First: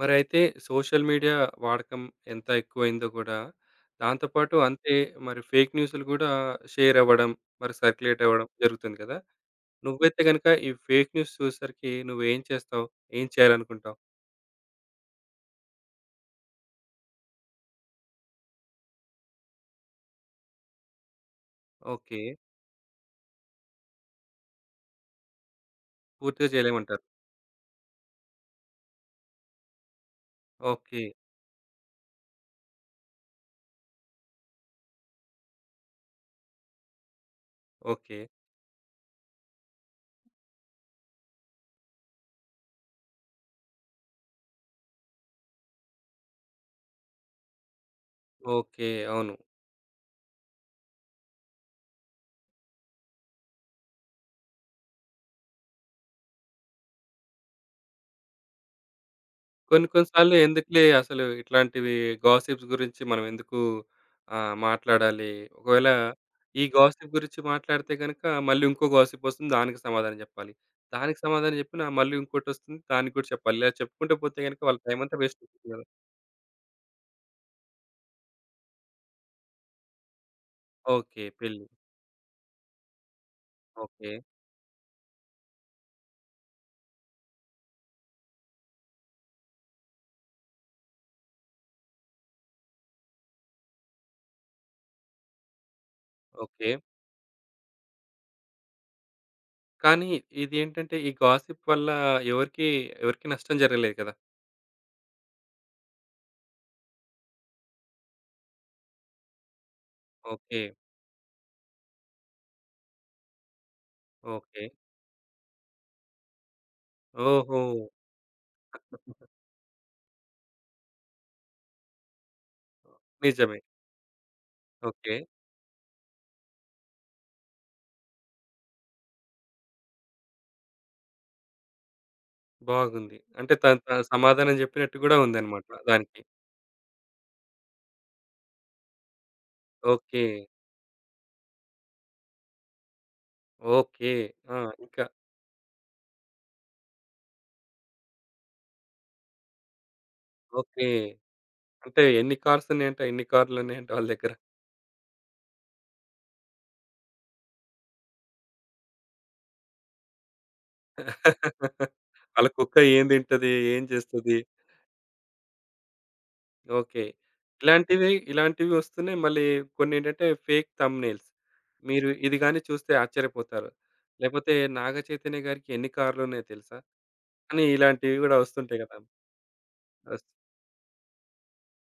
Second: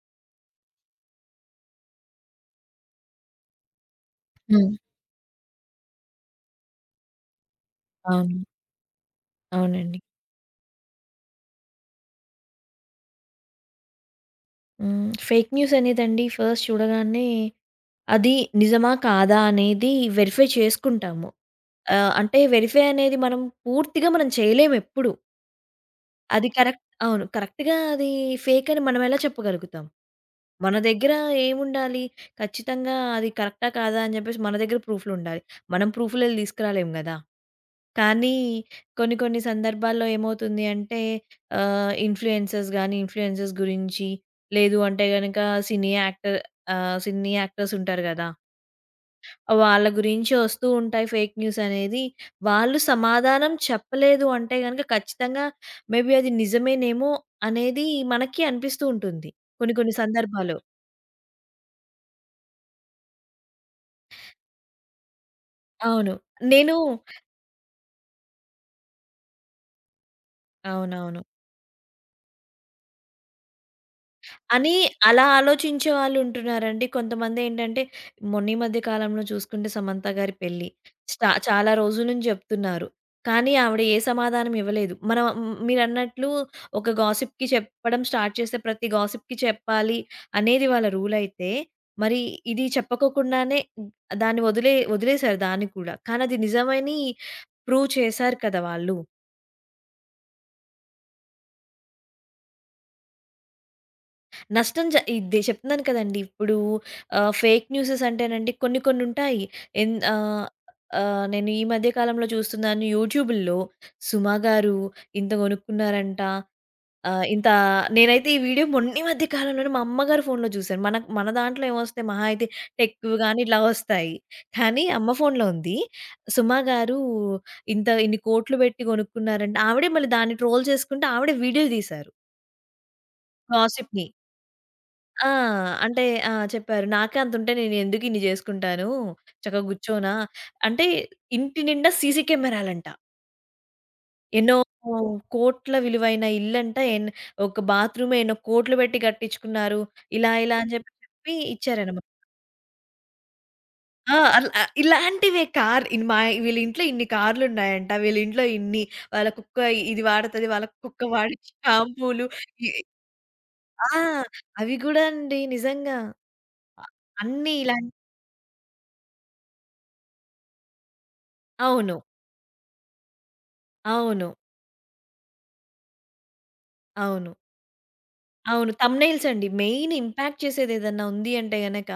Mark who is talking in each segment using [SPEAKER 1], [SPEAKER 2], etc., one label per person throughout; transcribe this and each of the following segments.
[SPEAKER 1] మరైతే social media వాడకం ఎంత ఎక్కువయిందో గూడా, దాంతోపాటు
[SPEAKER 2] హ్మ్.
[SPEAKER 1] అంతే మరి ఫేక్ న్యూసులు గూడా షేరవ్వడం, మరి
[SPEAKER 2] అవును.
[SPEAKER 1] సర్క్యులేటవ్వడం, జరుగుతుంది గదా!
[SPEAKER 2] అవునండి.
[SPEAKER 1] నువ్వైతే గనుక ఈ ఫేక్ న్యూస్ చూసేసరికి నువ్వేం చేస్తావు? ఏం చేయాలనుకుంటావు?
[SPEAKER 2] హ్మ్. ఫేక్ న్యూస్ అనేదండి, ఫస్ట్ చూడగానే అది నిజమా? కాదా? అనేది వెరిఫై చేసుకుంటాము. ఆహ్,
[SPEAKER 1] ఓకే.
[SPEAKER 2] అంటే, వెరిఫై అనేది మనం పూర్తిగా మనం చేయలేమెప్పుడు.
[SPEAKER 1] పూర్తిగా
[SPEAKER 2] అది కరెక్ట్.
[SPEAKER 1] జేయలేమంటారు.
[SPEAKER 2] అవును. కరెక్ట్‌గా అది ఫేకని మనం ఎలా చెప్పగలుగుతాం? మన
[SPEAKER 1] ఓకే.
[SPEAKER 2] దగ్గర ఏముండాలి? ఖచ్చితంగా అది కరెక్టా, కాదా అని జెప్పేసి మన దగ్గర ప్రూఫులు ఉండాలి. మనం ప్రూఫులెళ్ళి తీసుకురాలేము గదా!
[SPEAKER 1] ఓకే.
[SPEAKER 2] కానీ, కొన్ని కొన్ని సందర్భాల్లో ఏమవుతుంది అంటే, ఆహ్, ఇన్‌ఫ్లుయెన్సర్స్ గాని, ఇన్‌ఫ్లుయెన్సర్స్ గురించి, లేదు అంటే గనుక సినీ యాక్టర్ ఆహ్, సినీ యాక్టర్స్ ఉంటారు గదా!
[SPEAKER 1] ఓకే. అవును.
[SPEAKER 2] వాళ్ళ గురించి వస్తూ ఉంటాయి ఫేక్ న్యూసనేది, వాళ్ళు సమాధానం చెప్పలేదు అంటే గనుక, ఖచ్చితంగా మే బీ అది నిజమేనేమో అనేది మనకీ అనిపిస్తూ ఉంటుంది కొన్ని
[SPEAKER 1] కొన్ని
[SPEAKER 2] కొన్ని
[SPEAKER 1] కొన్నిసార్లు
[SPEAKER 2] సందర్భాలో.
[SPEAKER 1] ఎందుకులే, అసలు ఇట్లాంటివి గాసిప్స్ గురించి మనం ఎందుకు ఆహ్, మాట్లాడాలి. ఒకవేళ
[SPEAKER 2] అవును.
[SPEAKER 1] ఈ
[SPEAKER 2] నేను
[SPEAKER 1] గాసిప్ గురించి మాట్లాడితే గనుక, మళ్ళీ ఇంకో గాసిప్ వస్తుంది దానికి సమాధానం జెప్పాలి. దానికి
[SPEAKER 2] అవునవును.
[SPEAKER 1] సమాధానం జెప్పినా, మళ్ళీ ఇంకోటొస్తుంది దానికి కూడా చెప్పాలి. ఇలా చెప్పుకుంటూ పోతే గనుక,
[SPEAKER 2] అని
[SPEAKER 1] వాళ్ళ టైమంతా
[SPEAKER 2] అలా
[SPEAKER 1] వేస్టవుతుంది గదా!
[SPEAKER 2] ఆలోచించే వాళ్ళు ఉంటున్నారండి. కొంతమందేంటంటే, మొన్న ఈ మధ్య కాలంలో చూసుకుంటే సమంత గారి పెళ్లి
[SPEAKER 1] ఓకే.
[SPEAKER 2] స్టా
[SPEAKER 1] పెళ్లి.
[SPEAKER 2] చాలా రోజుల నుంచి జెప్తున్నారు. కానీ, ఆవిడ ఏ
[SPEAKER 1] ఓకే.
[SPEAKER 2] సమాధానం ఇవ్వలేదు. మనం మ్ మీరన్నట్లు ఒక గాసిప్‌కి చెప్పడం స్టార్ట్ చేస్తే ప్రతి గాసిప్‌కి చెప్పాలి అనేది వాళ్ళ రూలయితే, మరి ఇది చెప్పకోకుండానే, దాన్ని వదిలే వదిలేశారు దాన్ని కూడా. కానీ, అది
[SPEAKER 1] ఓకే.
[SPEAKER 2] నిజమని ప్రూవ్ చేశారు కదా! వాళ్ళు.
[SPEAKER 1] కానీ ఇదేంటంటే ఈ గాసిప్ వల్ల ఎవరికీ ఎవరికీ నష్టం జరగలేదు గదా!
[SPEAKER 2] నష్టం జ ఇదే చెప్తున్నాను కదండి! ఇప్పుడూ ఆహ్, ఫేక్ న్యూసెస్ అంటేనండి కొన్ని కొన్ని ఉంటాయి. ఎన్ ఆహ్,
[SPEAKER 1] ఓకే.
[SPEAKER 2] ఆహ్, నేను ఈ మధ్య కాలంలో చూస్తున్నాను యూట్యూబు‌ల్లొ 'సుమ'
[SPEAKER 1] ఓకే.
[SPEAKER 2] గారు ఇంత కొనుక్కున్నారంట. ఆహ్, ఇంత
[SPEAKER 1] ఓహొ!
[SPEAKER 2] నేనైతే ఈ వీడియో మొన్ని మధ్య కాలంలోనే మా అమ్మగారి ఫోన్‌లో జూశాను. మన మన దాంట్లో ఏమొస్తాయి మహా అయితే టెక్‌వి గాని
[SPEAKER 1] నిజమే.
[SPEAKER 2] ఇలా ఒస్తాయి. కానీ అమ్మ
[SPEAKER 1] ఓకే.
[SPEAKER 2] ఫోన్‌లో ఉంది. 'సుమ' గారు ఇంత ఇన్ని కోట్లు బెట్టి కొనుక్కున్నారంట ఆవిడే మళ్ళీ దాన్ని ట్రోల్ చేసుకుంట ఆవిడే వీడియో‌లు తీశారు.
[SPEAKER 1] బాగుంది. అంటే, తను తన
[SPEAKER 2] గాసిప్‌ని.
[SPEAKER 1] సమాధానం జెప్పినట్టు గూడా
[SPEAKER 2] ఆ!
[SPEAKER 1] ఉందన్నమాట
[SPEAKER 2] అంటే
[SPEAKER 1] దానికి.
[SPEAKER 2] ఆ! చెప్పారు. నాకే అంతుంటే నేనెందుకిన్ని జేసుకుంటాను. చక్కగా గూర్చోనా?
[SPEAKER 1] ఓకే.
[SPEAKER 2] అంటే, ఇంటి నిండా సీసీ కెమెరా‌లంట.
[SPEAKER 1] ఓకే.
[SPEAKER 2] ఎన్నో
[SPEAKER 1] ఆ!
[SPEAKER 2] కో
[SPEAKER 1] ఇంకా
[SPEAKER 2] కోట్ల విలువైన ఇల్లంట, ఎన్ "ఒక బాత్రూమ్ ఎన్నో కోట్లు బెట్టి కట్టించుకున్నారు." ఇలా ఇలా అని
[SPEAKER 1] ఓకే.
[SPEAKER 2] జెప్పి చెప్పి ఇచ్చారన్నమాట.
[SPEAKER 1] అంటే, ఎన్ని కార్స్ ఉన్నాయంట? ఎన్ని కార్లు ఉన్నాయంట వాళ్ళ
[SPEAKER 2] ఆ!
[SPEAKER 1] దెగ్గర?
[SPEAKER 2] అల ఆ ఇలాంటివే కార్ ఇ మ వీళ్ళింట్లో ఇన్ని కార్లున్నాయంట, వీళ్ళింట్లో ఇన్ని వాళ్ళ కుక్క ఇది వాడతది. వాళ్ళ కుక్క వాడే షాంపూలు.
[SPEAKER 1] ఆళ్ళ
[SPEAKER 2] ఎ
[SPEAKER 1] కుక్క ఏం తింటది? ఏం
[SPEAKER 2] ఆ!
[SPEAKER 1] జేస్తది?
[SPEAKER 2] అవి గూడా అండి నిజంగా
[SPEAKER 1] ఓకే.
[SPEAKER 2] అన్ని ఇలాంట్
[SPEAKER 1] ఇలాంటివి ఇలాంటివొస్తున్నాయి మళ్ళీ కొన్నేంటంటే ఫేక్ థంబ్‌నెయిల్స్.
[SPEAKER 2] అవును.
[SPEAKER 1] "మీరు ఇది గాని చూస్తే ఆశ్చర్యపోతారు."
[SPEAKER 2] అవును.
[SPEAKER 1] లేకపోతే "'నాగ చైతన్య' గారికి ఎన్ని కార్లున్నాయో తెలుసా?"
[SPEAKER 2] అవును.
[SPEAKER 1] అని ఇలాంటివి కూడా
[SPEAKER 2] అవును.
[SPEAKER 1] ఒస్తుంటాయి గదా!
[SPEAKER 2] థంబ్‌నెయిల్స్ అండి. మెయిన్
[SPEAKER 1] ఒస్త
[SPEAKER 2] ఇంపాక్ట్ చేసేదేదన్నా ఉంది అంటే గనక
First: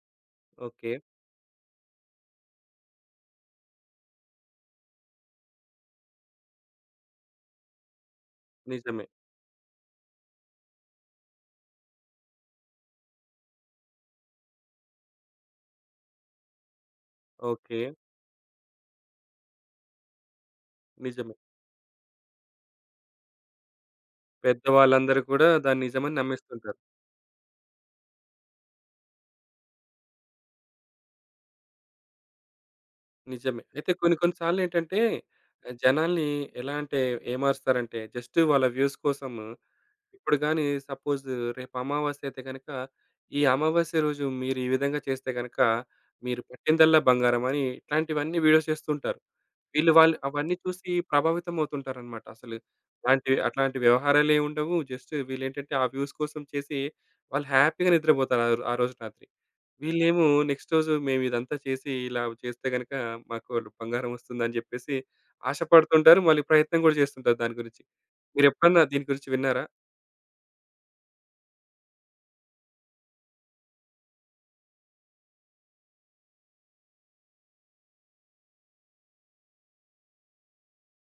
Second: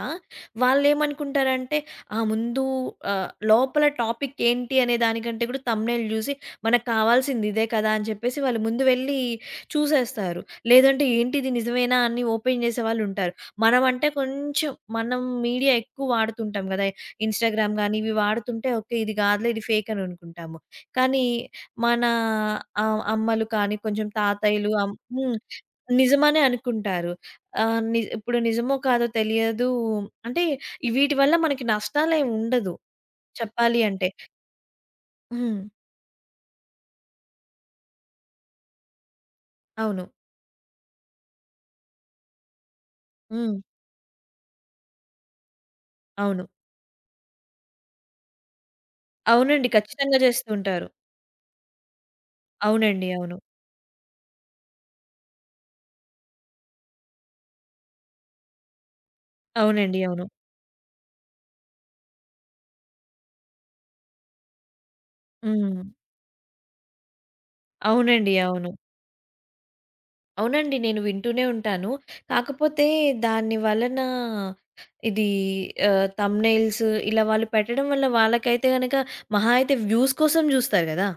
[SPEAKER 1] ఓకే.
[SPEAKER 2] వాళ్ళేమనుకుంటారంటే ఆహ్, ముందు ఆహ్, లోపల టాపిక్ ఏంటి అనే దానికంటే కూడా థంబ్‌నెయిల్ జూసి "మనకావాల్సింది ఇదే కదా!" అని చెప్పేసి వాళ్ళు ముందు
[SPEAKER 1] నిజమే.
[SPEAKER 2] వెళ్ళి చూసేస్తారు. లేదంటే "ఏంటిది నిజమేనా?" అని ఓపెన్ చేసేవాళ్ళుంటారు. మనం అంటే, కొంచెం మనం మీడియా ఎక్కువ వాడుతుంటాం కదా! Instagram
[SPEAKER 1] okay.
[SPEAKER 2] గాని ఇవి వాడుతుంటే ఒకే ఇది గాదులే ఇది ఫేక్ అని అనుకుంటాము. కానీ
[SPEAKER 1] నిజమే.
[SPEAKER 2] మన ఆహ్, అమ్మలు కానీ కొంచెం తాతయ్యలు అం
[SPEAKER 1] పెద్దవాళ్ళందరూ
[SPEAKER 2] హ్మ్
[SPEAKER 1] కూడా దాన్ని నిజమని
[SPEAKER 2] నిజమనే
[SPEAKER 1] నమ్మెస్తుంటారు.
[SPEAKER 2] అనుకుంటారు. ఆహ్, న్ ఇప్పుడు నిజమో కాదో తెలియదు అంటే వీటి వల్ల మనకి నష్టాలేమి ఉండదు
[SPEAKER 1] నిజమే.
[SPEAKER 2] చెప్పాలి
[SPEAKER 1] అయితే
[SPEAKER 2] అంటే.
[SPEAKER 1] కొన్ని కొన్ని సార్లేంటంటే, ఆ
[SPEAKER 2] హ్మ్.
[SPEAKER 1] జనాల్ని ఎలా అంటే, ఏ మారుస్తారంటే, జస్ట్ వాళ్ళ వ్యూస్ కోసం
[SPEAKER 2] అవును.
[SPEAKER 1] ఇప్పుడు గాని సపోజ్ రేపు అమావాస్య అయితే గనక, "ఈ
[SPEAKER 2] హ్మ్.
[SPEAKER 1] అమావాస్య రోజు మీరీ విధంగా చేస్తే గనక మీరు
[SPEAKER 2] అవును.
[SPEAKER 1] పట్టిందల్లా బంగారం" అని ఇట్లాంటివన్నీ వీడియోస్ చేస్తుంటారు.
[SPEAKER 2] అవునండి.
[SPEAKER 1] వీళ్ళు వాళ్ళు
[SPEAKER 2] ఖచ్చితంగా చేస్తూ
[SPEAKER 1] అవన్నీ
[SPEAKER 2] ఉంటారు.
[SPEAKER 1] చూసి ప్రభావితం అవుతుంటారన్నమాట. అసలు
[SPEAKER 2] అవునండి.
[SPEAKER 1] అలాంటి
[SPEAKER 2] అవును.
[SPEAKER 1] అట్లాంటి వ్యవహారాలేముండవు. జస్ట్ వీళ్ళేంటంటే ఆ వ్యూస్ కోసం చేసి, వాళ్ళు హ్యాపీ‌గా నిద్రపోతారు ఆరోజు రాత్రి.
[SPEAKER 2] అవునండి. అవును
[SPEAKER 1] వీళ్ళేమో నెక్స్ట్ రోజు మేమిదంతా చేసి ఇలా చేస్తే గనక మాకు బంగారం ఒస్తుందని జెప్పేసి
[SPEAKER 2] హ్మ్.
[SPEAKER 1] ఆశపడుతుంటారు. మళ్ళీ ప్రయత్నం కూడా చేస్తుంటారు దాని గురించి.
[SPEAKER 2] అవునండి.
[SPEAKER 1] మీరు
[SPEAKER 2] అవును.
[SPEAKER 1] ఎప్పుడన్నా దీని గురించి విన్నారా?
[SPEAKER 2] అవునండి. నేను వింటూనే ఉంటాను. కాకపోతే దాని వలన ఇది ఆ! థంబ్‌నెయిల్స్ ఇలా వాళ్ళు పెట్టడం వల్ల వాళ్ళకైతే గనక మహా అయితే వ్యూస్ కోసం జూస్తారు గదా!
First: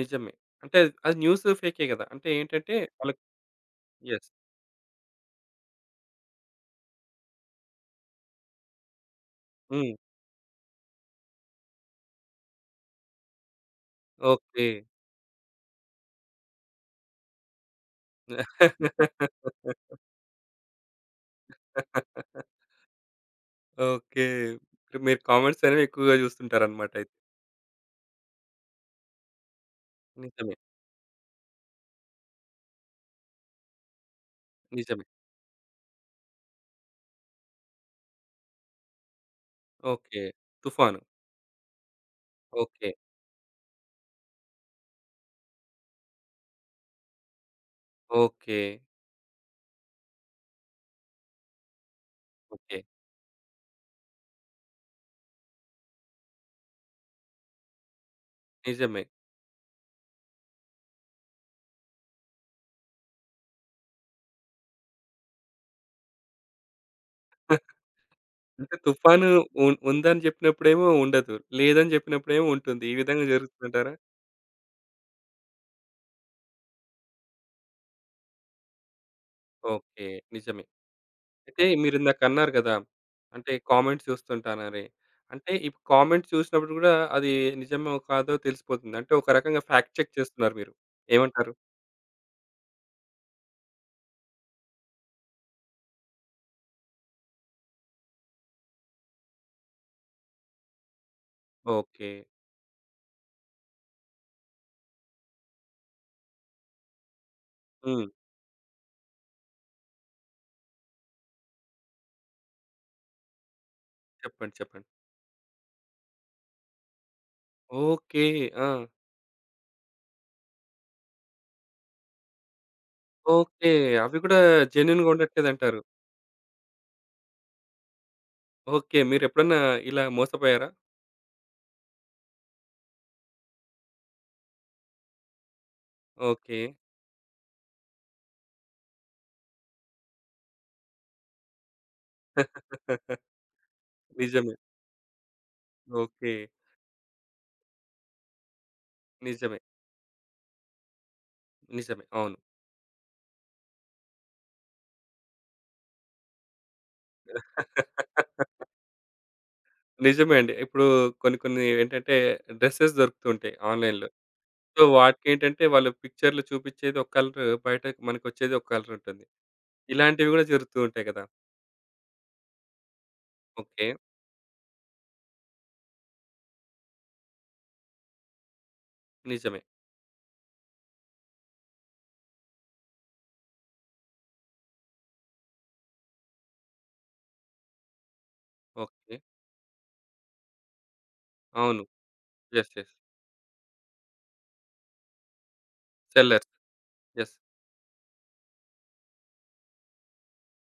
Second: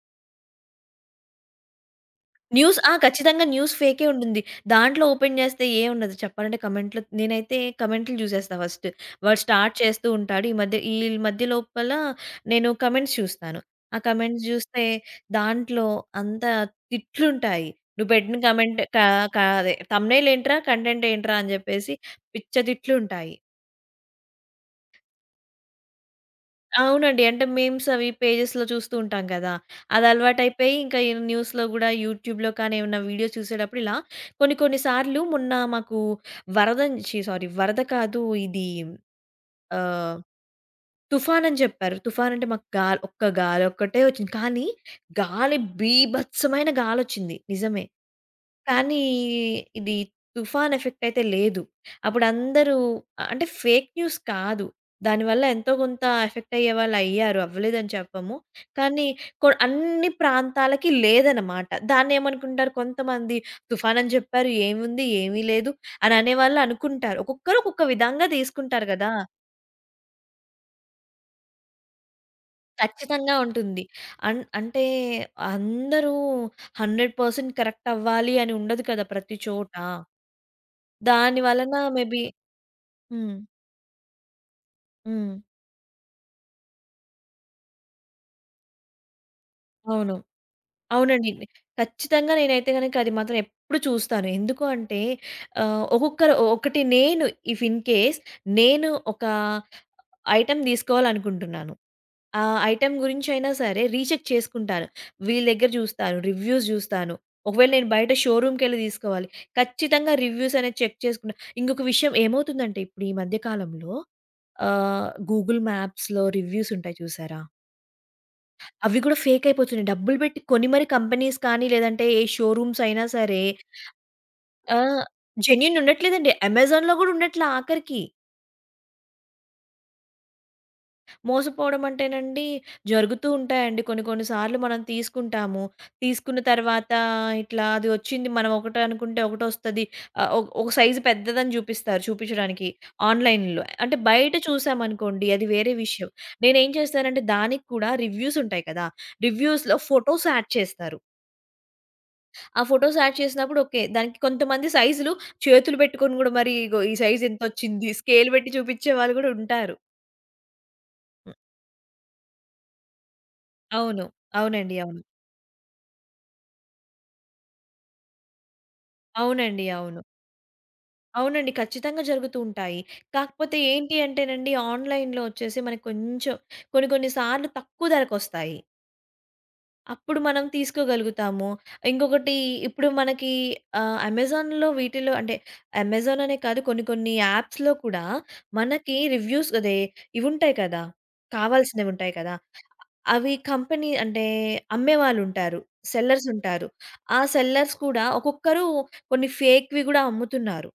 [SPEAKER 1] నిజమే. అంటే, అద్ ఆ న్యూసు ఫేకే గదా! అంటే ఏంటంటే
[SPEAKER 2] న్యూస్. ఆ!
[SPEAKER 1] వాళ్ళకు
[SPEAKER 2] ఖచ్చితంగా న్యూస్ ఫేకే
[SPEAKER 1] యెస్.
[SPEAKER 2] ఉంటుంది. దాంట్లో ఓపెన్ జేస్తే ఏం ఉండదు. చెప్పాలంటే కమెంట్‌లో నేనైతే కమెంట్‌లు జూసేస్తా ఫస్ట్. వాడు స్టార్ట్
[SPEAKER 1] హ్మ్.
[SPEAKER 2] చేస్తూ ఉంటాడు, ఈ మధ్య ఈ మధ్య లోపల నేను కమెంట్స్ చూస్తాను. ఆ కమెంట్స్
[SPEAKER 1] ఓకే.
[SPEAKER 2] జూస్తే దాంట్లో అంతా తిట్లుంటాయి. "నువ్వు పెట్టిన కమెంట్ కా కా అదే థంబ్‌నెయిల్ ఏంట్రా, కంటెంట్ ఏంట్రా" అని జెప్పేసి పిచ్చ తిట్లుంటాయి.
[SPEAKER 1] ఓకే. మీరు కామెంట్స్ అనేవి ఎక్కువగా జూస్తుంటారనమాట అయితే.
[SPEAKER 2] అవునండి. అంటే, మీమ్స్ అవి పేజెస్‌లో చూస్తూ ఉంటాం గదా!
[SPEAKER 1] నిజమే.
[SPEAKER 2] అదలవాటయిపోయి ఇంకా ఈ న్యూస్‌లో గూడా యూట్యూబ్‌లో కానీ, ఏవన్నా వీడియో చూసేటప్పుడు ఇలా కొన్ని
[SPEAKER 1] నిజమే.
[SPEAKER 2] కొన్నిసార్లు మొన్న మాకు వరదం ఛి! సారీ వరద కాదు ఇది ఆహ్,
[SPEAKER 1] ఓకే. తుఫాను.
[SPEAKER 2] తుఫానని జెప్పారు. తుఫాను అంటే మాకు గా
[SPEAKER 1] ఓకే.
[SPEAKER 2] ఒక్క గాలి ఒక్కటే వచ్చింది. కానీ గాలి బీభత్సమైన గాలి ఒచ్చింది నిజమే.
[SPEAKER 1] ఓకే.
[SPEAKER 2] కానీ ఇది తుఫాను ఎఫెక్ట్ అయితే లేదు. అప్పుడు అందరూ
[SPEAKER 1] ఓకే.
[SPEAKER 2] అంటే, ఫేక్ న్యూస్ కాదు. దానివల్ల ఎంతో కొంత ఎఫెక్ట్ అయ్యేవాళ్ళు అయ్యారు అవ్వలేదని చెప్పము.
[SPEAKER 1] నిజమే.
[SPEAKER 2] కానీ కొ అన్నీ ప్రాంతాలకి లేదనమాట. దాన్నేమనుకుంటారు కొంతమంది "తుఫానని జెప్పారు. ఏముంది? ఏమి లేదు." అని అనేవాళ్ళు అనుకుంటారు. ఒక్కొక్కరు ఒక్కొక్క విధంగా
[SPEAKER 1] అంటే,
[SPEAKER 2] తీసుకుంటారు గదా!
[SPEAKER 1] తుఫాను ఉ ఉందని జెప్పినప్పుడేమో ఉండదు, లేదని జెప్పినప్పుడేమో ఉంటుంది. ఈ విధంగా
[SPEAKER 2] ఖచ్చితంగా ఉంటుంది.
[SPEAKER 1] జరుగుతదంటారా?
[SPEAKER 2] అన్ అంటే, అందరూ 100 పర్సెంట్ కరెక్ట్ అవ్వాలి అని ఉండదు కదా! ప్రతి చోటా.
[SPEAKER 1] ఓకే. నిజమే.
[SPEAKER 2] దాని
[SPEAKER 1] అంటే
[SPEAKER 2] వలన
[SPEAKER 1] మీరిందాక
[SPEAKER 2] మేబీ
[SPEAKER 1] అన్నారు గదా!
[SPEAKER 2] హ్మ్.
[SPEAKER 1] అంటే, కామెంట్స్ చూస్తుంటానని.
[SPEAKER 2] హ్మ్.
[SPEAKER 1] అంటే, ఈ కామెంట్స్ చూసినప్పుడు గూడా అది నిజమో, కాదో, తెలిసిపోతుంది. అంటే, ఒక రకంగా ఫ్యాక్ట్
[SPEAKER 2] అవును.
[SPEAKER 1] చెక్ చేస్తున్నారు మీరు
[SPEAKER 2] అవునండయితే.
[SPEAKER 1] ఏమంటారు?
[SPEAKER 2] ఖచ్చితంగా నేనైతే గనుక అది మాత్రం ఎప్పుడు చూస్తాను. ఎందుకు అంటే, ఆహ్, ఒక్కొక్కరు ఒకటి నేను ఇఫ్ ఇన్‌కేస్ నేను ఒక ఐటమ్ దీసుకోవాలనుకుంటున్నాను,
[SPEAKER 1] ఓకే.
[SPEAKER 2] ఆ! ఐటమ్ గురించయినా సరే రీచెక్ చేసుకుంటాను. వీళ్ళ దగ్గర జూస్తారు, రివ్యూస్ జూస్తాను. ఒకవేళ నేను
[SPEAKER 1] హ్మ్.
[SPEAKER 2] బయట షోరూమ్‌కెళ్లి దీసుకోవాలి, ఖచ్చితంగా రివ్యూస్ అనేది చెక్ చేసుకుంటా. ఇంకొక విషయం ఏమవుతుందంటే ఇప్పుడు ఈ మధ్య కాలంలో
[SPEAKER 1] చెప్పండి? చెప్పండి?
[SPEAKER 2] ఆహ్, గూగుల్ మ్యాప్స్‌లో రివ్యూస్ ఉంటాయి చూశారా
[SPEAKER 1] ఓకే. ఆ!
[SPEAKER 2] అవి గూడా ఫేకయిపోతున్నాయి. డబ్బులు బెట్టి కొని మరీ కంపెనీస్ కానీ లేదంటే, ఏ షోరూమ్స్ అయినా సరే
[SPEAKER 1] ఓకే. అవి గూడా
[SPEAKER 2] ఆ!
[SPEAKER 1] జెన్యూన్‌గా
[SPEAKER 2] జెన్యూన్
[SPEAKER 1] ఉండట్లేదంటారు.
[SPEAKER 2] ఉండట్లేదండి. అమెజాన్‌లో గూడా ఉండట్ల ఆఖరికి.
[SPEAKER 1] ఓకే. మీరెప్పుడన్నా ఇలా మోసపోయారా?
[SPEAKER 2] మోసపోడం అంటేనండి, జరుగుతూ ఉంటాయండి కొన్ని కొన్ని సార్లు మనం తీసుకుంటాము. తీసుకున్న
[SPEAKER 1] ఓకే.
[SPEAKER 2] తర్వాత ఇట్లా అది ఒచ్చింది మనం ఒకటనుకుంటే ఒకటొస్తది. ఆహ్, ఒ ఒక సైజు పెద్దదని జూపిస్తారు చూపిచ్చడానికి ఆన్‌లైన్‌లో. అంటే బయట
[SPEAKER 1] నిజమే.
[SPEAKER 2] చూసామనుకోండి అది వేరే విషయం.
[SPEAKER 1] ఓకే.
[SPEAKER 2] నేనేం చేస్తానంటే దానిక్కూడా రివ్యూస్ ఉంటాయి కదా!
[SPEAKER 1] నిజమే.
[SPEAKER 2] రివ్యూస్‌లో ఫోటోస్ యాడ్ చేస్తారు.
[SPEAKER 1] నిజమే. అవును.
[SPEAKER 2] ఆ ఫోటోస్ యాడ్ చేసినప్పుడు ఓకే. దానికి కొంతమంది సైజులు చేతులు బెట్టుకొని కూడా మరీ ఇగో ఈ సైజింతొచ్చింది, స్కేల్ బెట్టి చూపిచ్చే వాళ్ళు గూడుంటారు.
[SPEAKER 1] నిజమే అండి. ఇప్పుడూ
[SPEAKER 2] హ్మ్.
[SPEAKER 1] కొన్ని కొన్ని ఏంటంటే డ్రెసెస్ దొరుకుతూ ఉంటాయి,
[SPEAKER 2] అవును.
[SPEAKER 1] ఆన్‌లైన్‌లో.
[SPEAKER 2] అవునండి.
[SPEAKER 1] సో,
[SPEAKER 2] అవును.
[SPEAKER 1] వాటికేంటంటే వాళ్ళు పిక్చర్‌లో చూపిచ్చేది ఒక కలరు. బయటకి మనకొచ్చేది ఒక కలరుంటుంది.
[SPEAKER 2] అవునండి. అవును.
[SPEAKER 1] ఇలాంటివి గూడా జరుగుతూ ఉంటాయి గదా!
[SPEAKER 2] అవునండి. ఖచ్చితంగా జరుగుతూ ఉంటాయి. కాకపోతే
[SPEAKER 1] ఓకే.
[SPEAKER 2] ఏంటి అంటేనండి ఆన్‌లైన్‌లో ఒచ్చేసి మనకి కొంచెం కొన్ని కొన్ని సార్లు తక్కువ ధరకొస్తాయి.
[SPEAKER 1] నిజమే.
[SPEAKER 2] అప్పుడు మనం తీసుకోగలుగుతాము. ఇంగొకటి ఇప్పుడు మనకి ఆహ్, అమెజాన్‌లో వీటిల్లో అంటే, అమెజాన్ అనే కాదు కొన్ని కొన్ని యాప్స్‌లో కూడా మనకి
[SPEAKER 1] ఓకే.
[SPEAKER 2] రివ్యూస్ అదే ఇవుంటాయి కదా!
[SPEAKER 1] అవును.
[SPEAKER 2] కావాల్సినవి ఉంటాయి కదా!
[SPEAKER 1] Yes, yes.
[SPEAKER 2] అ అవి కంపెనీ అంటే, అమ్మేవాళ్ళుంటారు,
[SPEAKER 1] సెల్లర్స్.
[SPEAKER 2] సెల్లర్సుంటారు. ఆ
[SPEAKER 1] యెస్.
[SPEAKER 2] సెల్లర్స్ కూడా ఒక్కొక్కరు కొన్ని ఫేక్‌వి గూడా అమ్ముతున్నారు.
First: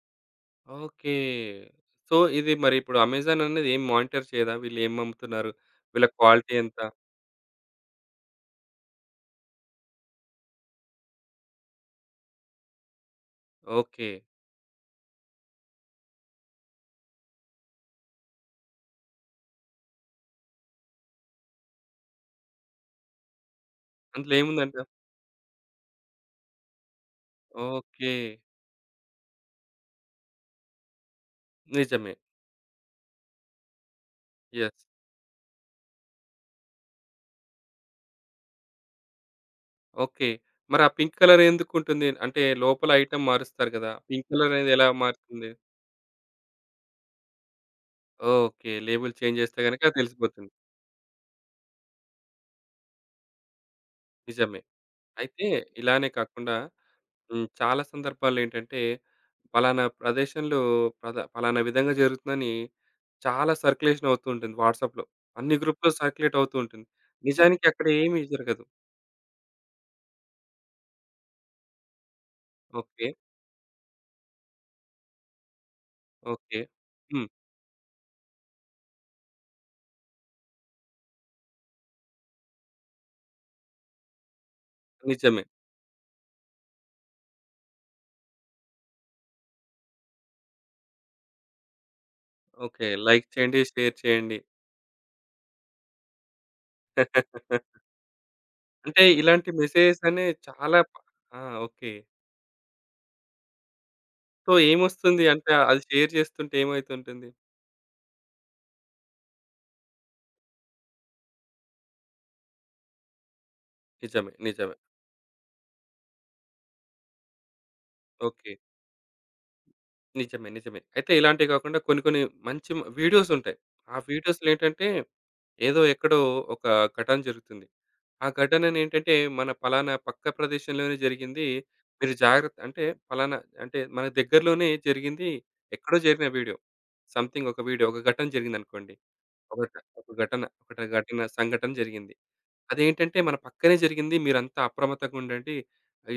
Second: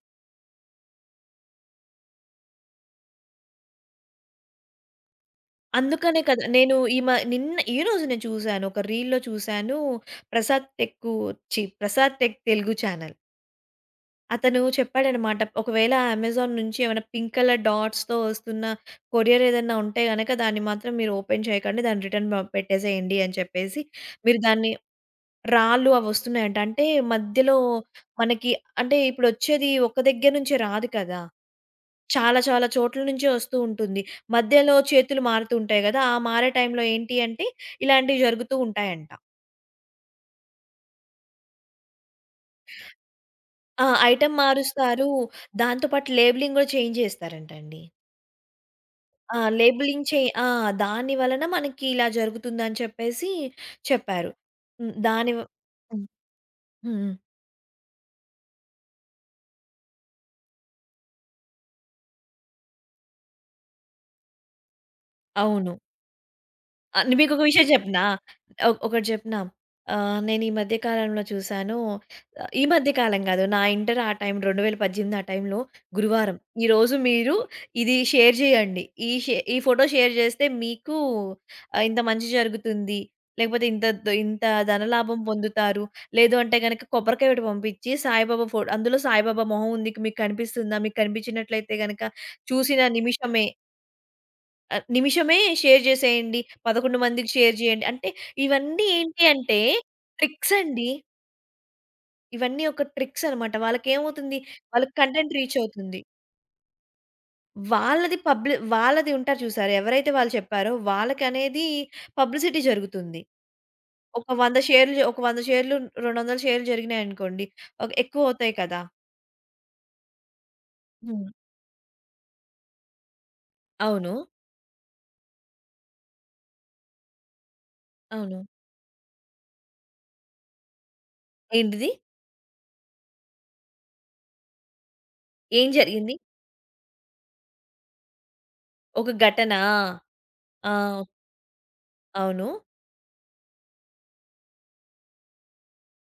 [SPEAKER 1] ఓకే. సో, ఇది మరి ఇప్పుడు అమెజాన్ అన్నది ఏం మానిటర్ చేయదా? వీళ్ళు ఏం పంపుతున్నారు. వీళ్ళ
[SPEAKER 2] అందుకనే కదా!
[SPEAKER 1] క్వాలిటీ ఎంత?
[SPEAKER 2] నేను ఈమ నిన్న ఈరోజు నేను చూసాను, ఒక రీల్‌‌లో చూసాను. ప్రసాద్ టెక్కూ ఛి Prasad tech Telugu channel.
[SPEAKER 1] Okay.
[SPEAKER 2] అతను చెప్పాడన్నమాట. "ఒకవేళ అమెజాన్ నుంచి ఏమైనా పింక్ కలర్ డాట్స్‌తో వస్తున్న, కొరియరేదన్నా ఉంటే గనుక, దాన్ని మాత్రం మీరు ఓపెన్ చేయకండి. దాన్ని రిటర్న్ ప పెట్టేసేయండి," అని చెప్పేసి
[SPEAKER 1] అందులో
[SPEAKER 2] మీరు దాన్ని
[SPEAKER 1] ఏముందంట.
[SPEAKER 2] రాళ్లు అవొస్తున్నాయంట. అంటే మధ్యలో
[SPEAKER 1] ఓకే.
[SPEAKER 2] మనకి అంటే ఇప్పుడొచ్చేది ఒక దగ్గర నుంచే రాదు కదా!
[SPEAKER 1] నిజమే.
[SPEAKER 2] చాలా, చాలా చోట్ల నుంచే వస్తూ ఉంటుంది.
[SPEAKER 1] యెస్.
[SPEAKER 2] మధ్యలో చేతులు మారుతూంటాయి కదా. ఆ మారే టైంలో ఏంటంటే, ఇలాంటివి జరుగుతూ ఉంటాయంట.
[SPEAKER 1] ఓకే. మరి ఆ పింక్ కలరే ఎందుకు ఉంటుంది? అంటే లోపల ఐటెమ్ మారుస్తారు
[SPEAKER 2] ఆ!
[SPEAKER 1] కదా. పింక్
[SPEAKER 2] ఐటెమ్
[SPEAKER 1] లాగా ఎలా
[SPEAKER 2] మారుస్తారు.
[SPEAKER 1] మారుతుంది?
[SPEAKER 2] దాంతో పాటు లేబెలింగ్ కూడా చేంజ్ చేస్తారంటండి.
[SPEAKER 1] ఓకే. లేబెల్
[SPEAKER 2] ఆ!
[SPEAKER 1] చేంజ్ చేస్తే గనుక
[SPEAKER 2] లేబెలింగ్ చే ఆ!
[SPEAKER 1] తెలిసిపోతుంది.
[SPEAKER 2] దాని వలన మనకి ఇలా జరుగుతుందని చెప్పేసి చెప్పారు.
[SPEAKER 1] నిజమే.
[SPEAKER 2] హ్మ్. దాని వ
[SPEAKER 1] అయితే
[SPEAKER 2] హ్మ్.
[SPEAKER 1] ఇలానే కాకుండా
[SPEAKER 2] హుహు.
[SPEAKER 1] హ్మ్, చాలా సందర్భాల్లో ఏంటంటే, పలానా ప్రదేశంలో ప్రద పలానా విధంగా జరుగుతుందని, చాలా సర్క్యులేషన వుతూ ఉంటుంది. వాట్సాప్‌లో అన్ని
[SPEAKER 2] అవును.
[SPEAKER 1] గ్రూపూలో సర్క్యులేటవుతూ ఉంటుంది.
[SPEAKER 2] ఆ! మీకొక
[SPEAKER 1] నిజానికి
[SPEAKER 2] విషయం
[SPEAKER 1] అక్కడ
[SPEAKER 2] చెప్పనా?
[SPEAKER 1] ఏమి జరగదు.
[SPEAKER 2] ఓ ఒకటి చెప్పనా, అహ్, నేనీ మధ్య కాలంలో చూసాను ఈ మధ్య
[SPEAKER 1] ఓకే.
[SPEAKER 2] కాలం కాదు, నా ఇంటర్ ఆ టైం, 2018లో ఆ టైంలో, గురువారం
[SPEAKER 1] ఓకే.
[SPEAKER 2] ఈరోజు
[SPEAKER 1] హ్మ్.
[SPEAKER 2] మీరు ఇది షేర్ చేయండి. ఈ షే ఫోటో షేర్ చేస్తే మీకు ఆహ్, ఇంత మంచి జరుగుతుంది. లేకపోతే ఇంత ద్ ఇంత ధనలాభం
[SPEAKER 1] నిజమే.
[SPEAKER 2] పొందుతారు. లేదంటే గనక, కొబ్బరికాయ ఒకటి పంపించి, సాయిబాబా ఫో అందులో సాయిబాబా మొహముంది. మీకు కనిపిస్తుందా, మీకు కనిపించినట్లయితే గనుక, చూసిన
[SPEAKER 1] ఓకే. లైక్
[SPEAKER 2] నిమిషమే
[SPEAKER 1] చేయండి, షేర్ చేయండి.
[SPEAKER 2] అ నిమిషమే షేర్ జేసేయండి. 11 మందికి షేర్ చేయండి. అంటే ఇవన్నీ
[SPEAKER 1] అంటే
[SPEAKER 2] ఏంటి
[SPEAKER 1] ఇలాంటి
[SPEAKER 2] అంటే
[SPEAKER 1] మెసేజ్‌స్ అని చాలా
[SPEAKER 2] ట్రిక్సండి.
[SPEAKER 1] ఆ! ఓకే.
[SPEAKER 2] ఇవన్నీ ఒక ట్రిక్సన్నమాట. వాళ్ళకేమవుతుంది?
[SPEAKER 1] సో,
[SPEAKER 2] వాళ్ళకి
[SPEAKER 1] ఏమొస్తుంది
[SPEAKER 2] కంటెంట్
[SPEAKER 1] అంటే అది
[SPEAKER 2] రీచవుతుంది.
[SPEAKER 1] షేర్ చేస్తుంటే ఏమయితుంటుంది?
[SPEAKER 2] వాళ్ళది పబ్లి వాళ్ళది ఉంటారు చూశారా? ఎవరైతే వాళ్ళు చెప్పారో వాళ్ళకనేది పబ్లిసిటీ జరుగుతుంది. ఒక
[SPEAKER 1] నిజమే.
[SPEAKER 2] 100
[SPEAKER 1] నిజమే.
[SPEAKER 2] షేర్లు జ ఒక 100 షేర్లు, 200ల షేర్లు జరిగినాయనుకోండి ఒక ఎక్కువ
[SPEAKER 1] ఓకే.
[SPEAKER 2] అవుతాయి కదా!
[SPEAKER 1] నిజమే, నిజమే. అయితే
[SPEAKER 2] హ్మ్.
[SPEAKER 1] ఇలాంటివి కాకుండా కొన్ని కొన్ని మంచి మ వీడియోస్ ఉంటాయి. ఆ
[SPEAKER 2] అవును.
[SPEAKER 1] వీడియోస్‌లో ఏంటంటే ఏదో ఎక్కడో ఒక ఘటన జరుగుతుంది. ఆ
[SPEAKER 2] అవును.
[SPEAKER 1] ఘటన ఏంటంటే మన ఫలానా పక్క ప్రదేషంలోనే జరిగింది.
[SPEAKER 2] ఏంటిది
[SPEAKER 1] మీరు జాగ్రత్త అంటే ఫలానా అంటే మన దగ్గరలోనే జరిగింది. ఎక్కడో
[SPEAKER 2] జరిగింది?
[SPEAKER 1] జరిగిన వీడియో. సమెథింగ్ ఒక వీడియో. ఒక ఘటన జరిగిందనుకోండి.
[SPEAKER 2] ఒక ఘటన.
[SPEAKER 1] ఒకట ఒక ఘటన, ఒకట
[SPEAKER 2] ఆ!
[SPEAKER 1] ఘటన సంఘటన జరిగింది.
[SPEAKER 2] అవును.
[SPEAKER 1] అదేంటంటే మన పక్కనే జరిగింది. మీరంతా అప్రమత్తంగా ఉండండి.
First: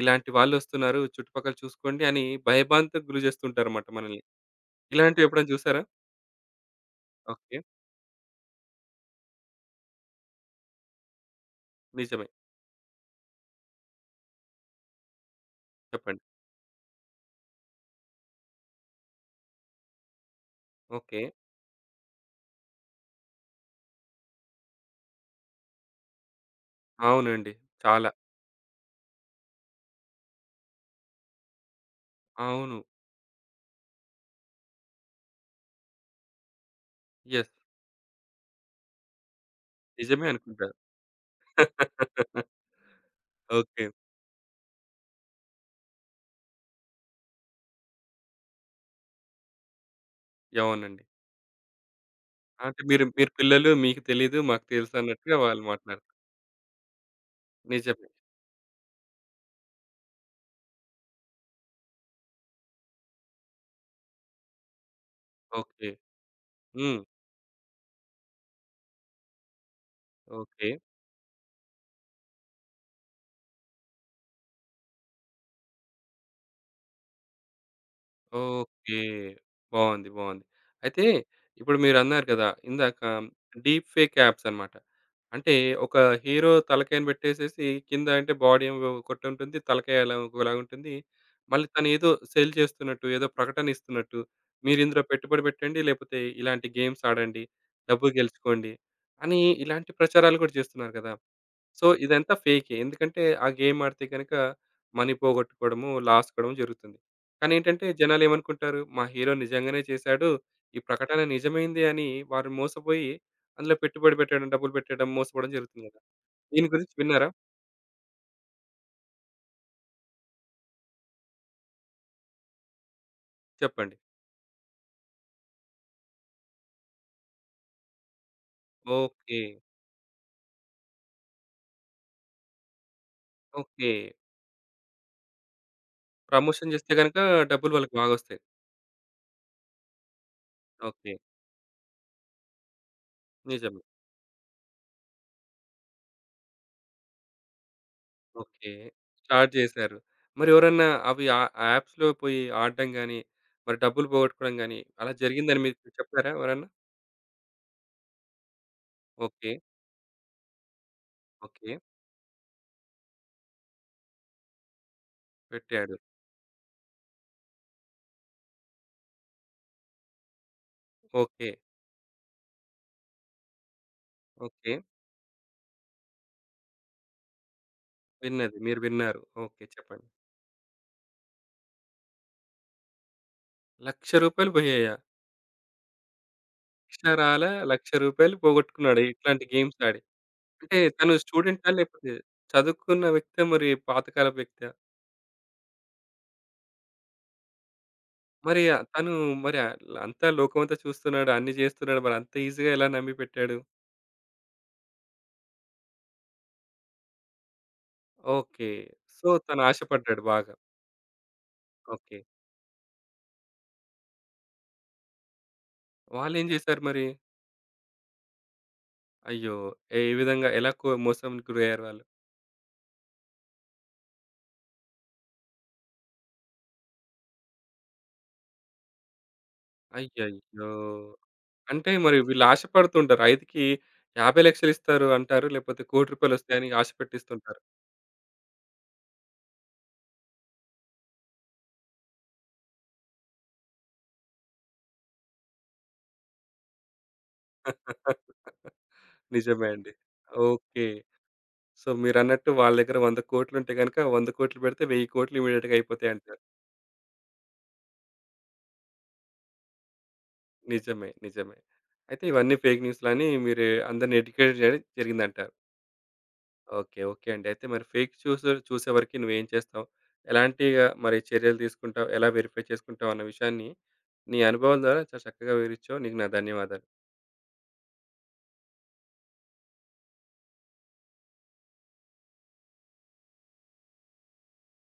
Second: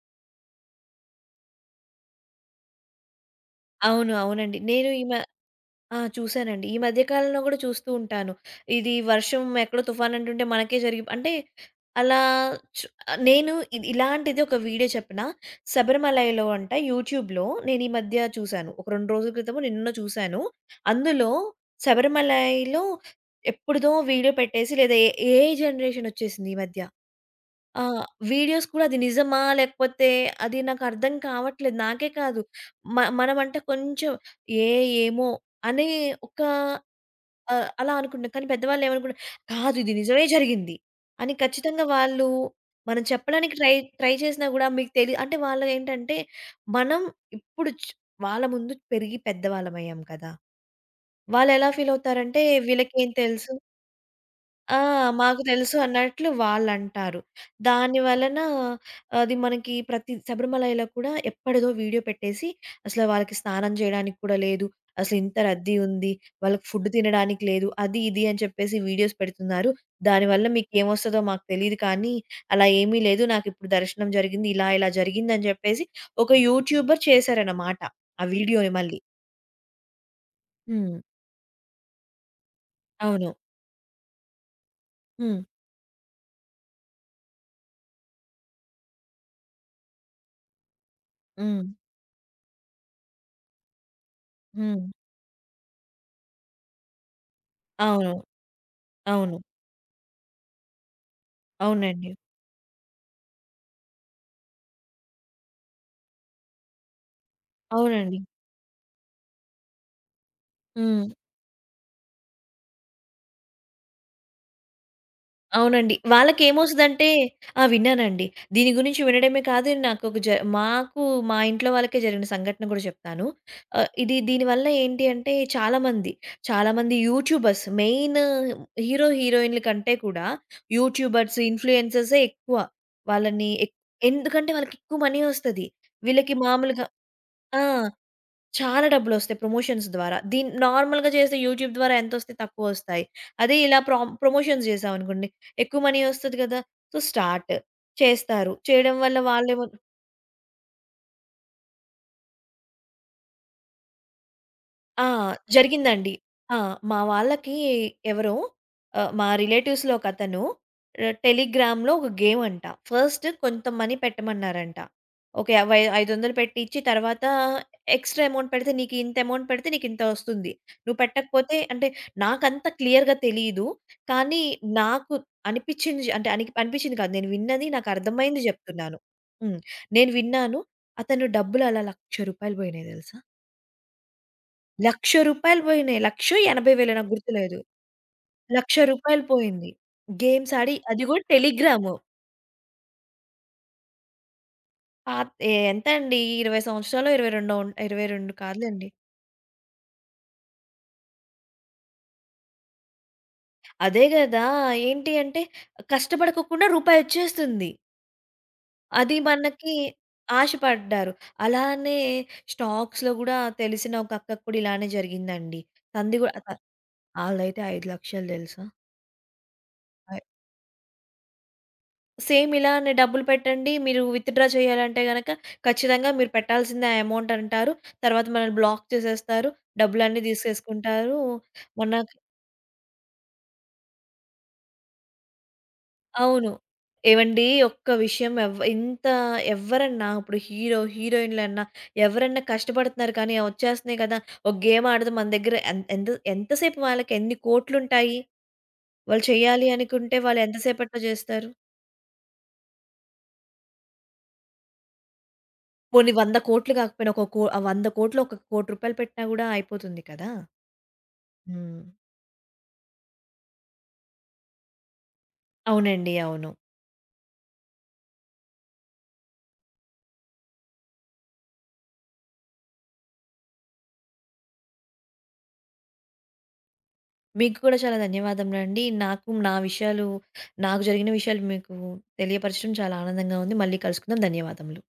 [SPEAKER 1] ఇలాంటి వాళ్ళొస్తున్నారు. చుట్టుపక్కల చూసుకోండి అని భయభాంతుకు గురిచేస్తూ ఉంటారన్నమాట
[SPEAKER 2] అవును,
[SPEAKER 1] మనల్ని.
[SPEAKER 2] అవునండి. నేను ఈమె
[SPEAKER 1] ఇలాంటివి ఎప్పుడైనా చూసారా?
[SPEAKER 2] ఆ చూసానండి. ఈ మధ్య కాలంలో కూడా
[SPEAKER 1] ఓకే.
[SPEAKER 2] చూస్తూ ఉంటాను. ఇది వర్షం, ఎక్కడో తుఫాను అంటుంటే మనకే జరిగి అంటే అలా
[SPEAKER 1] నిజమే.
[SPEAKER 2] నేను ఇది ఇలాంటిది ఒక వీడియో చెప్పన.
[SPEAKER 1] చెప్పండి.
[SPEAKER 2] శబరిమలైలో అంట యూట్యూబ్‌లో నేనీ మధ్య చూశాను. ఒక 2 రోజుల క్రితమో నిన్నో చూసాను.
[SPEAKER 1] ఓకే.
[SPEAKER 2] అందులో శబరిమలైలో ఎప్పుడుదో వీడియో పెట్టేసి లేదా ఏ ఏఐ జనరేషన్ వచ్చేసింది ఈ మధ్య.
[SPEAKER 1] అవునండి
[SPEAKER 2] ఆహ్,
[SPEAKER 1] చాలా.
[SPEAKER 2] వీడియోస్ కూడా అది నిజమా? లేకపోతే అది నాకర్థం కావట్లేదు. నాకే కాదు
[SPEAKER 1] అవును.
[SPEAKER 2] మ మనమంటే కొంచెం ఏ ఏమో అని ఒక
[SPEAKER 1] యెస్.
[SPEAKER 2] అహ్, అలా అనుకుంటున్నాం. కానీ పెద్దవాళ్ళు ఏమనుకుంటున్నారు? కాదు, ఇది నిజమే
[SPEAKER 1] నిజమే అనుకుంటారు.
[SPEAKER 2] జరిగింది అని ఖచ్చితంగా వాళ్ళు. మనం చెప్పడానికి ట్రై,
[SPEAKER 1] ఓకే.
[SPEAKER 2] ట్రై చేసినా కూడా మీకు తెలి అంటే వాళ్ళు ఏంటంటే మనం ఇప్పుడు చ్ వాళ్ళ ముందు పెరిగి పెద్దవాళ్ళం అయ్యాం కదా!
[SPEAKER 1] అవునండి.
[SPEAKER 2] వాళ్ళు ఎలా ఫీలవుతారంటే
[SPEAKER 1] అంటే "మీరు
[SPEAKER 2] వీళ్ళకేం
[SPEAKER 1] మీరు
[SPEAKER 2] తెలుసు?
[SPEAKER 1] పిల్లలు. మీకు తెలీదు. మాకు
[SPEAKER 2] ఆ!
[SPEAKER 1] తెలుసన్నట్టుగా"
[SPEAKER 2] మాకు
[SPEAKER 1] వాళ్ళు
[SPEAKER 2] తెలుసు
[SPEAKER 1] మాట్లాడతారు.
[SPEAKER 2] అన్నట్లు వాళ్ళంటారు.
[SPEAKER 1] మీరు
[SPEAKER 2] దాని
[SPEAKER 1] జెప్పండి.
[SPEAKER 2] వలన అది మనకి ప్రతి శబరిమలైలో కూడా ఎప్పటిదో వీడియో పెట్టేసి అసలు వాళ్ళకి స్నానం జేయడానికి కూడా లేదు. అసలింత రద్దీ
[SPEAKER 1] ఓకే.
[SPEAKER 2] ఉంది. వాళ్ళకి ఫుడ్
[SPEAKER 1] హ్మ్.
[SPEAKER 2] తినడానికి లేదు. అది ఇది అని చెప్పేసి వీడియోస్ పెడుతున్నారు. దానివల్ల మీకు
[SPEAKER 1] ఓకే.
[SPEAKER 2] ఏం వస్తదో మాకు తెలీదు కానీ అలా ఏమి లేదు. నాకిప్పుడు దర్శనం జరిగింది. ఇలా ఇలా జరిగింది అని జెప్పేసి ఒక యూట్యూబర్ చేశారన్నమాట. ఆ వీడియోని
[SPEAKER 1] ఓకే.
[SPEAKER 2] మళ్ళీ.
[SPEAKER 1] బావుంది. బావుంది.
[SPEAKER 2] హ్మ్.
[SPEAKER 1] అయితే ఇప్పుడు మీరన్నారు గదా! ఇందాక
[SPEAKER 2] అవును.
[SPEAKER 1] డీప్ ఫేక్ ఆప్సన్నమాట.
[SPEAKER 2] హ్మ్.
[SPEAKER 1] అంటే ఒక హీరో తలకాయని బెట్టేసేసి కింద అంటే బాడీ ఏమో ఒకటుంటుంది. తలకాయలాగా ఇంకోలాగుంటుంది. మళ్ళీ
[SPEAKER 2] హ్మ్.
[SPEAKER 1] తనేదో సెల్ చేస్తున్నట్టు, ఏదో ప్రకటన ఇస్తున్నట్టు, "మీరు
[SPEAKER 2] హ్మ్.
[SPEAKER 1] ఇందులో పెట్టుబడి బెట్టండి. లేకపోతే ఇలాంటి గేమ్స్ ఆడండి. డబ్బులు
[SPEAKER 2] అవును.
[SPEAKER 1] గెలుచుకోండి"
[SPEAKER 2] అవును.
[SPEAKER 1] అని ఇలాంటి ప్రచారాలు గూడా చేస్తున్నారు గదా! సో,
[SPEAKER 2] అవునండి.
[SPEAKER 1] ఇదంతా ఫేకే. ఎందుకంటే ఆ గేమ్ ఆడితే గనక మనీ పోగొట్టుకోవడము, లాస్ కావడం జరుగుతుంది. కానేంటంటే
[SPEAKER 2] అవునండి.
[SPEAKER 1] జనాలేమనుకుంటారు? "మా హీరో నిజంగానే చేశాడు. ఈ
[SPEAKER 2] హ్మ్.
[SPEAKER 1] ప్రకటన నిజమైంది" అని వారు మోసపోయి అందులో పెట్టుబడి బెట్టడం, డబ్బులు బెట్టడం, మోసపోవడం జరుగుతుంది
[SPEAKER 2] అవునండి
[SPEAKER 1] గదా! దీని
[SPEAKER 2] వాళ్ళకేమొస్తది
[SPEAKER 1] గురించి
[SPEAKER 2] అంటే
[SPEAKER 1] విన్నారా?
[SPEAKER 2] ఆ! విన్నానండి. దీని గురించి వినడమే కాదు, నాకొక జ మాకు మా ఇంట్లో వాళ్ళకే జరిగిన సంఘటన కూడా చెప్తాను. అహ్,
[SPEAKER 1] చెప్పండి.
[SPEAKER 2] ఇది దీని వల్ల ఏంటి అంటే చాలా మంది, చాలా మంది యూట్యూబర్స్ మెయిను హీరో
[SPEAKER 1] ఓకే.
[SPEAKER 2] హీరోయిన్ల కంటే కూడా యూట్యూబర్స్, ఇన్‌ఫ్లూయెన్సర్సే ఎక్కువ. వాళ్ళని ఎక్
[SPEAKER 1] ఓకే.
[SPEAKER 2] ఎందుకంటే వాళ్ళకెక్కువ మనీ వస్తది. వీళ్ళకి
[SPEAKER 1] ప్రమోషన్
[SPEAKER 2] మామూలుగా
[SPEAKER 1] జేస్తే గనక
[SPEAKER 2] ఆ!
[SPEAKER 1] డబ్బులు వాళ్ళకి బాగా వస్తాయి.
[SPEAKER 2] చాలా డబ్బులొస్తాయి ప్రమోషన్స్ ద్వారా. దీన్ని నార్మల్‌గా
[SPEAKER 1] ఓకే.
[SPEAKER 2] చేసే యూట్యూబ్ ద్వారా ఎంత వస్తాయ్ తక్కువ వస్తాయ్. అదే
[SPEAKER 1] నిజమే.
[SPEAKER 2] ఇలా ప్రామ్ ప్రమోషన్స్ జేసాం అనుకోండి. ఎక్కువ మనీ వస్తది గదా! So start. చేస్తారు.
[SPEAKER 1] ఓకే.
[SPEAKER 2] చేయడం వల్ల
[SPEAKER 1] స్టార్ట్
[SPEAKER 2] వాళ్ళెవోద
[SPEAKER 1] జేశారు. మరెవరన్నా అవి ఆహ్, ఆ ఆప్స్‌లో పోయి ఆడటం గాని, మరి డబ్బులు పోగొట్టుకోవడం గాని
[SPEAKER 2] ఆ!
[SPEAKER 1] అలా జరిగిందని మీరు
[SPEAKER 2] జరిగిందండి.
[SPEAKER 1] చెపారా
[SPEAKER 2] ఆ!
[SPEAKER 1] ఎవరన్నా?
[SPEAKER 2] మా వాళ్ళకి ఎవరో ఆహ్, మా
[SPEAKER 1] ఓకే.
[SPEAKER 2] రిలేటివ్స్‌లో ఒక అతను
[SPEAKER 1] ఓకే.
[SPEAKER 2] టెలిగ్రామ్‌లో ఒక గేమంట. ఫస్టు కొంత మనీ పెట్టమన్నారంట. ఒకే యవ్
[SPEAKER 1] పెట్టాడు.
[SPEAKER 2] 500 పెట్టిచ్చి, తర్వాత ఎక్స్‌ట్రా అమౌంట్ పెడితే నీకింత అమౌంట్ పెడితే నీకింత వస్తుంది. నువ్వు
[SPEAKER 1] ఓకే.
[SPEAKER 2] పెట్టకపోతే అంటే నాకంత క్లియర్‌గా తెలీదు. కానీ
[SPEAKER 1] ఓకే.
[SPEAKER 2] నాకు అనిపించింది జ అంటే అనిక్ అనిపించింది కాదు. నేను విన్నది నాకర్థమైంది
[SPEAKER 1] విన్నది మీరు
[SPEAKER 2] జెప్తున్నాను.
[SPEAKER 1] విన్నారు.
[SPEAKER 2] హ్మ్,
[SPEAKER 1] ఓకే చెప్పండి.
[SPEAKER 2] నేను విన్నాను. అతను డబ్బులలా రూ. 1,00,000 బొయినయ్ తెలుసా.
[SPEAKER 1] రూ. 1,00,000 పోయాయా?
[SPEAKER 2] రూ. 1,00,000 పోయినియి. లక్షో, ఎనభై వేలో నాకు
[SPEAKER 1] అక్షరాలా
[SPEAKER 2] గుర్తులేదు.
[SPEAKER 1] రూ. 1,00,000
[SPEAKER 2] లక్ష
[SPEAKER 1] పోగొట్టుకున్నాడు.
[SPEAKER 2] రూపాయలు
[SPEAKER 1] ఇట్లాంటి
[SPEAKER 2] పోయింది.
[SPEAKER 1] గేమ్స్ ఆడి.
[SPEAKER 2] గేమ్స్ ఆడి
[SPEAKER 1] అంటే
[SPEAKER 2] అది
[SPEAKER 1] తను
[SPEAKER 2] కూడా
[SPEAKER 1] స్టూడెంటా?
[SPEAKER 2] టెలిగ్రాము.
[SPEAKER 1] లేకపోతే చదువుకున్న వ్యక్తి మరి పాతకాలపు వ్యక్తా?
[SPEAKER 2] ఆ! ఏ ఎంతండి 20 సంవత్సరాలో ఇరవై రెండో ఉంటా 22
[SPEAKER 1] మరీ ఆ
[SPEAKER 2] కాదులెండి.
[SPEAKER 1] తను మరి అ అంతా లోకమంతా చూస్తున్నాడు, అన్ని జేస్తున్నాడు. మరి అంత ఈజిగా ఎలా నమ్మిపెట్టాడు.
[SPEAKER 2] అదే కదా! ఏంటి అంటే కష్టపడకోకుండా రూపాయోచ్చేస్తుంది.
[SPEAKER 1] ఓకే.
[SPEAKER 2] అది
[SPEAKER 1] సో, తను
[SPEAKER 2] మనకి
[SPEAKER 1] ఆశపడ్డాడు బాగా.
[SPEAKER 2] ఆశపడ్డారు. అలానే
[SPEAKER 1] ఓకే.
[SPEAKER 2] స్టాక్స్‌లో గూడా తెలిసిన ఒక అక్కకి కూడా ఇలానే జరిగిందండి. తంది గూ అ
[SPEAKER 1] వాళ్ళేం
[SPEAKER 2] అ
[SPEAKER 1] చేశారు మరి?
[SPEAKER 2] ఆల్డయితే 5,00,000 తెలుసా?
[SPEAKER 1] అయ్యో! ఏ
[SPEAKER 2] ఐ
[SPEAKER 1] విధంగా ఎలా కొ మోసంకి గురయ్యారు వాళ్ళు?
[SPEAKER 2] సేమ్ ఇలానే డబ్బులు పెట్టండి మీరు విత్‌డ్రా చేయాలంటే గనక ఖచ్చితంగా మీరు పెట్టాల్సిందే ఆ ఎమౌంట్ అంటారు. తర్వాత మనల్ని బ్లాక్ చేసేస్తారు. డబ్బులన్నీ
[SPEAKER 1] అయ్యయ్యో!
[SPEAKER 2] తీసేసుకుంటారూ.
[SPEAKER 1] అంటే
[SPEAKER 2] మొన్న
[SPEAKER 1] మరి వీళ్ళు ఆశపడుతుంటారు. ఐదికి, 50,00,000 ఇస్తారు అంటారు. లేకపోతే 1,00,00,000
[SPEAKER 2] అవును.
[SPEAKER 1] రూపాయలొస్తాయి అని ఆశ
[SPEAKER 2] ఏవండీ
[SPEAKER 1] పెట్టింస్తుంటారు.
[SPEAKER 2] ఒక్క విషయం ఎవ్వ ఇంత ఎవ్వరన్నా ఇప్పుడు హీరో హీరోయిన్‌లన్నా ఎవరన్నా కష్టపడుతున్నారు. కాని, ఒచ్చేస్తున్నాయి కదా ఒక గేమ్ ఆడదాం. మన దగ్గర ఎం ఎంత ఎంత సేపు వాళ్ళకి ఎన్ని కోట్లుంటాయి. వాళ్ళు
[SPEAKER 1] నిజమే
[SPEAKER 2] చెయ్యాలి
[SPEAKER 1] అండి.
[SPEAKER 2] అనుకుంటే వాళ్ళెంత
[SPEAKER 1] ఓకే.
[SPEAKER 2] సేపట్లో చేస్తారు?
[SPEAKER 1] సో, మీరన్నట్టు వాళ్ళ దగ్గర 100,00,00,000 ఉంటే గనక 100,00,00,000 పెడితే 1000,00,00,000 ఇమ్మీడియేట్‌గా
[SPEAKER 2] కొన్ని వంద
[SPEAKER 1] అయిపోతాయంటారు.
[SPEAKER 2] కోట్లు కాకపోయినా ఒక కో 100,00,00,000 ఒక 1,00,00,000 పెట్టినా గూడా అయిపోతుంది కదా!
[SPEAKER 1] నిజమే. నిజమే.
[SPEAKER 2] హ్మ్.
[SPEAKER 1] అయితే ఇవన్నీ ఫేక్ న్యూస్‌లని మీరు అందరిని ఎడ్యుకేట్ జరి జరిగిందంటారు.
[SPEAKER 2] అవునండి. అవును.
[SPEAKER 1] ఓకే. ఓకే. అండి. అయితే మరి ఫేక్ చూసు చూసే వరకి నువ్వేం చేస్తావు? ఎలాంటిగా మరి చర్యలు తీసుకుంటావు? ఎలా వెరిఫై చేసుకుంటావు అన్న విషయాన్ని నీ అనుభవం ద్వారా చాలా చక్కగా వివరించావు. నీకు నా ధన్యవాదాలు.
[SPEAKER 2] మీకు కూడా చాలా ధన్యవాదములండి. నాకు నా విషయాలు, నాకు జరిగిన విషయాలు మీకు తెలియపరచడం చాలా ఆనందంగా ఉంది. మళ్ళీ కలుసుకుందాం. ధన్యవాదములు.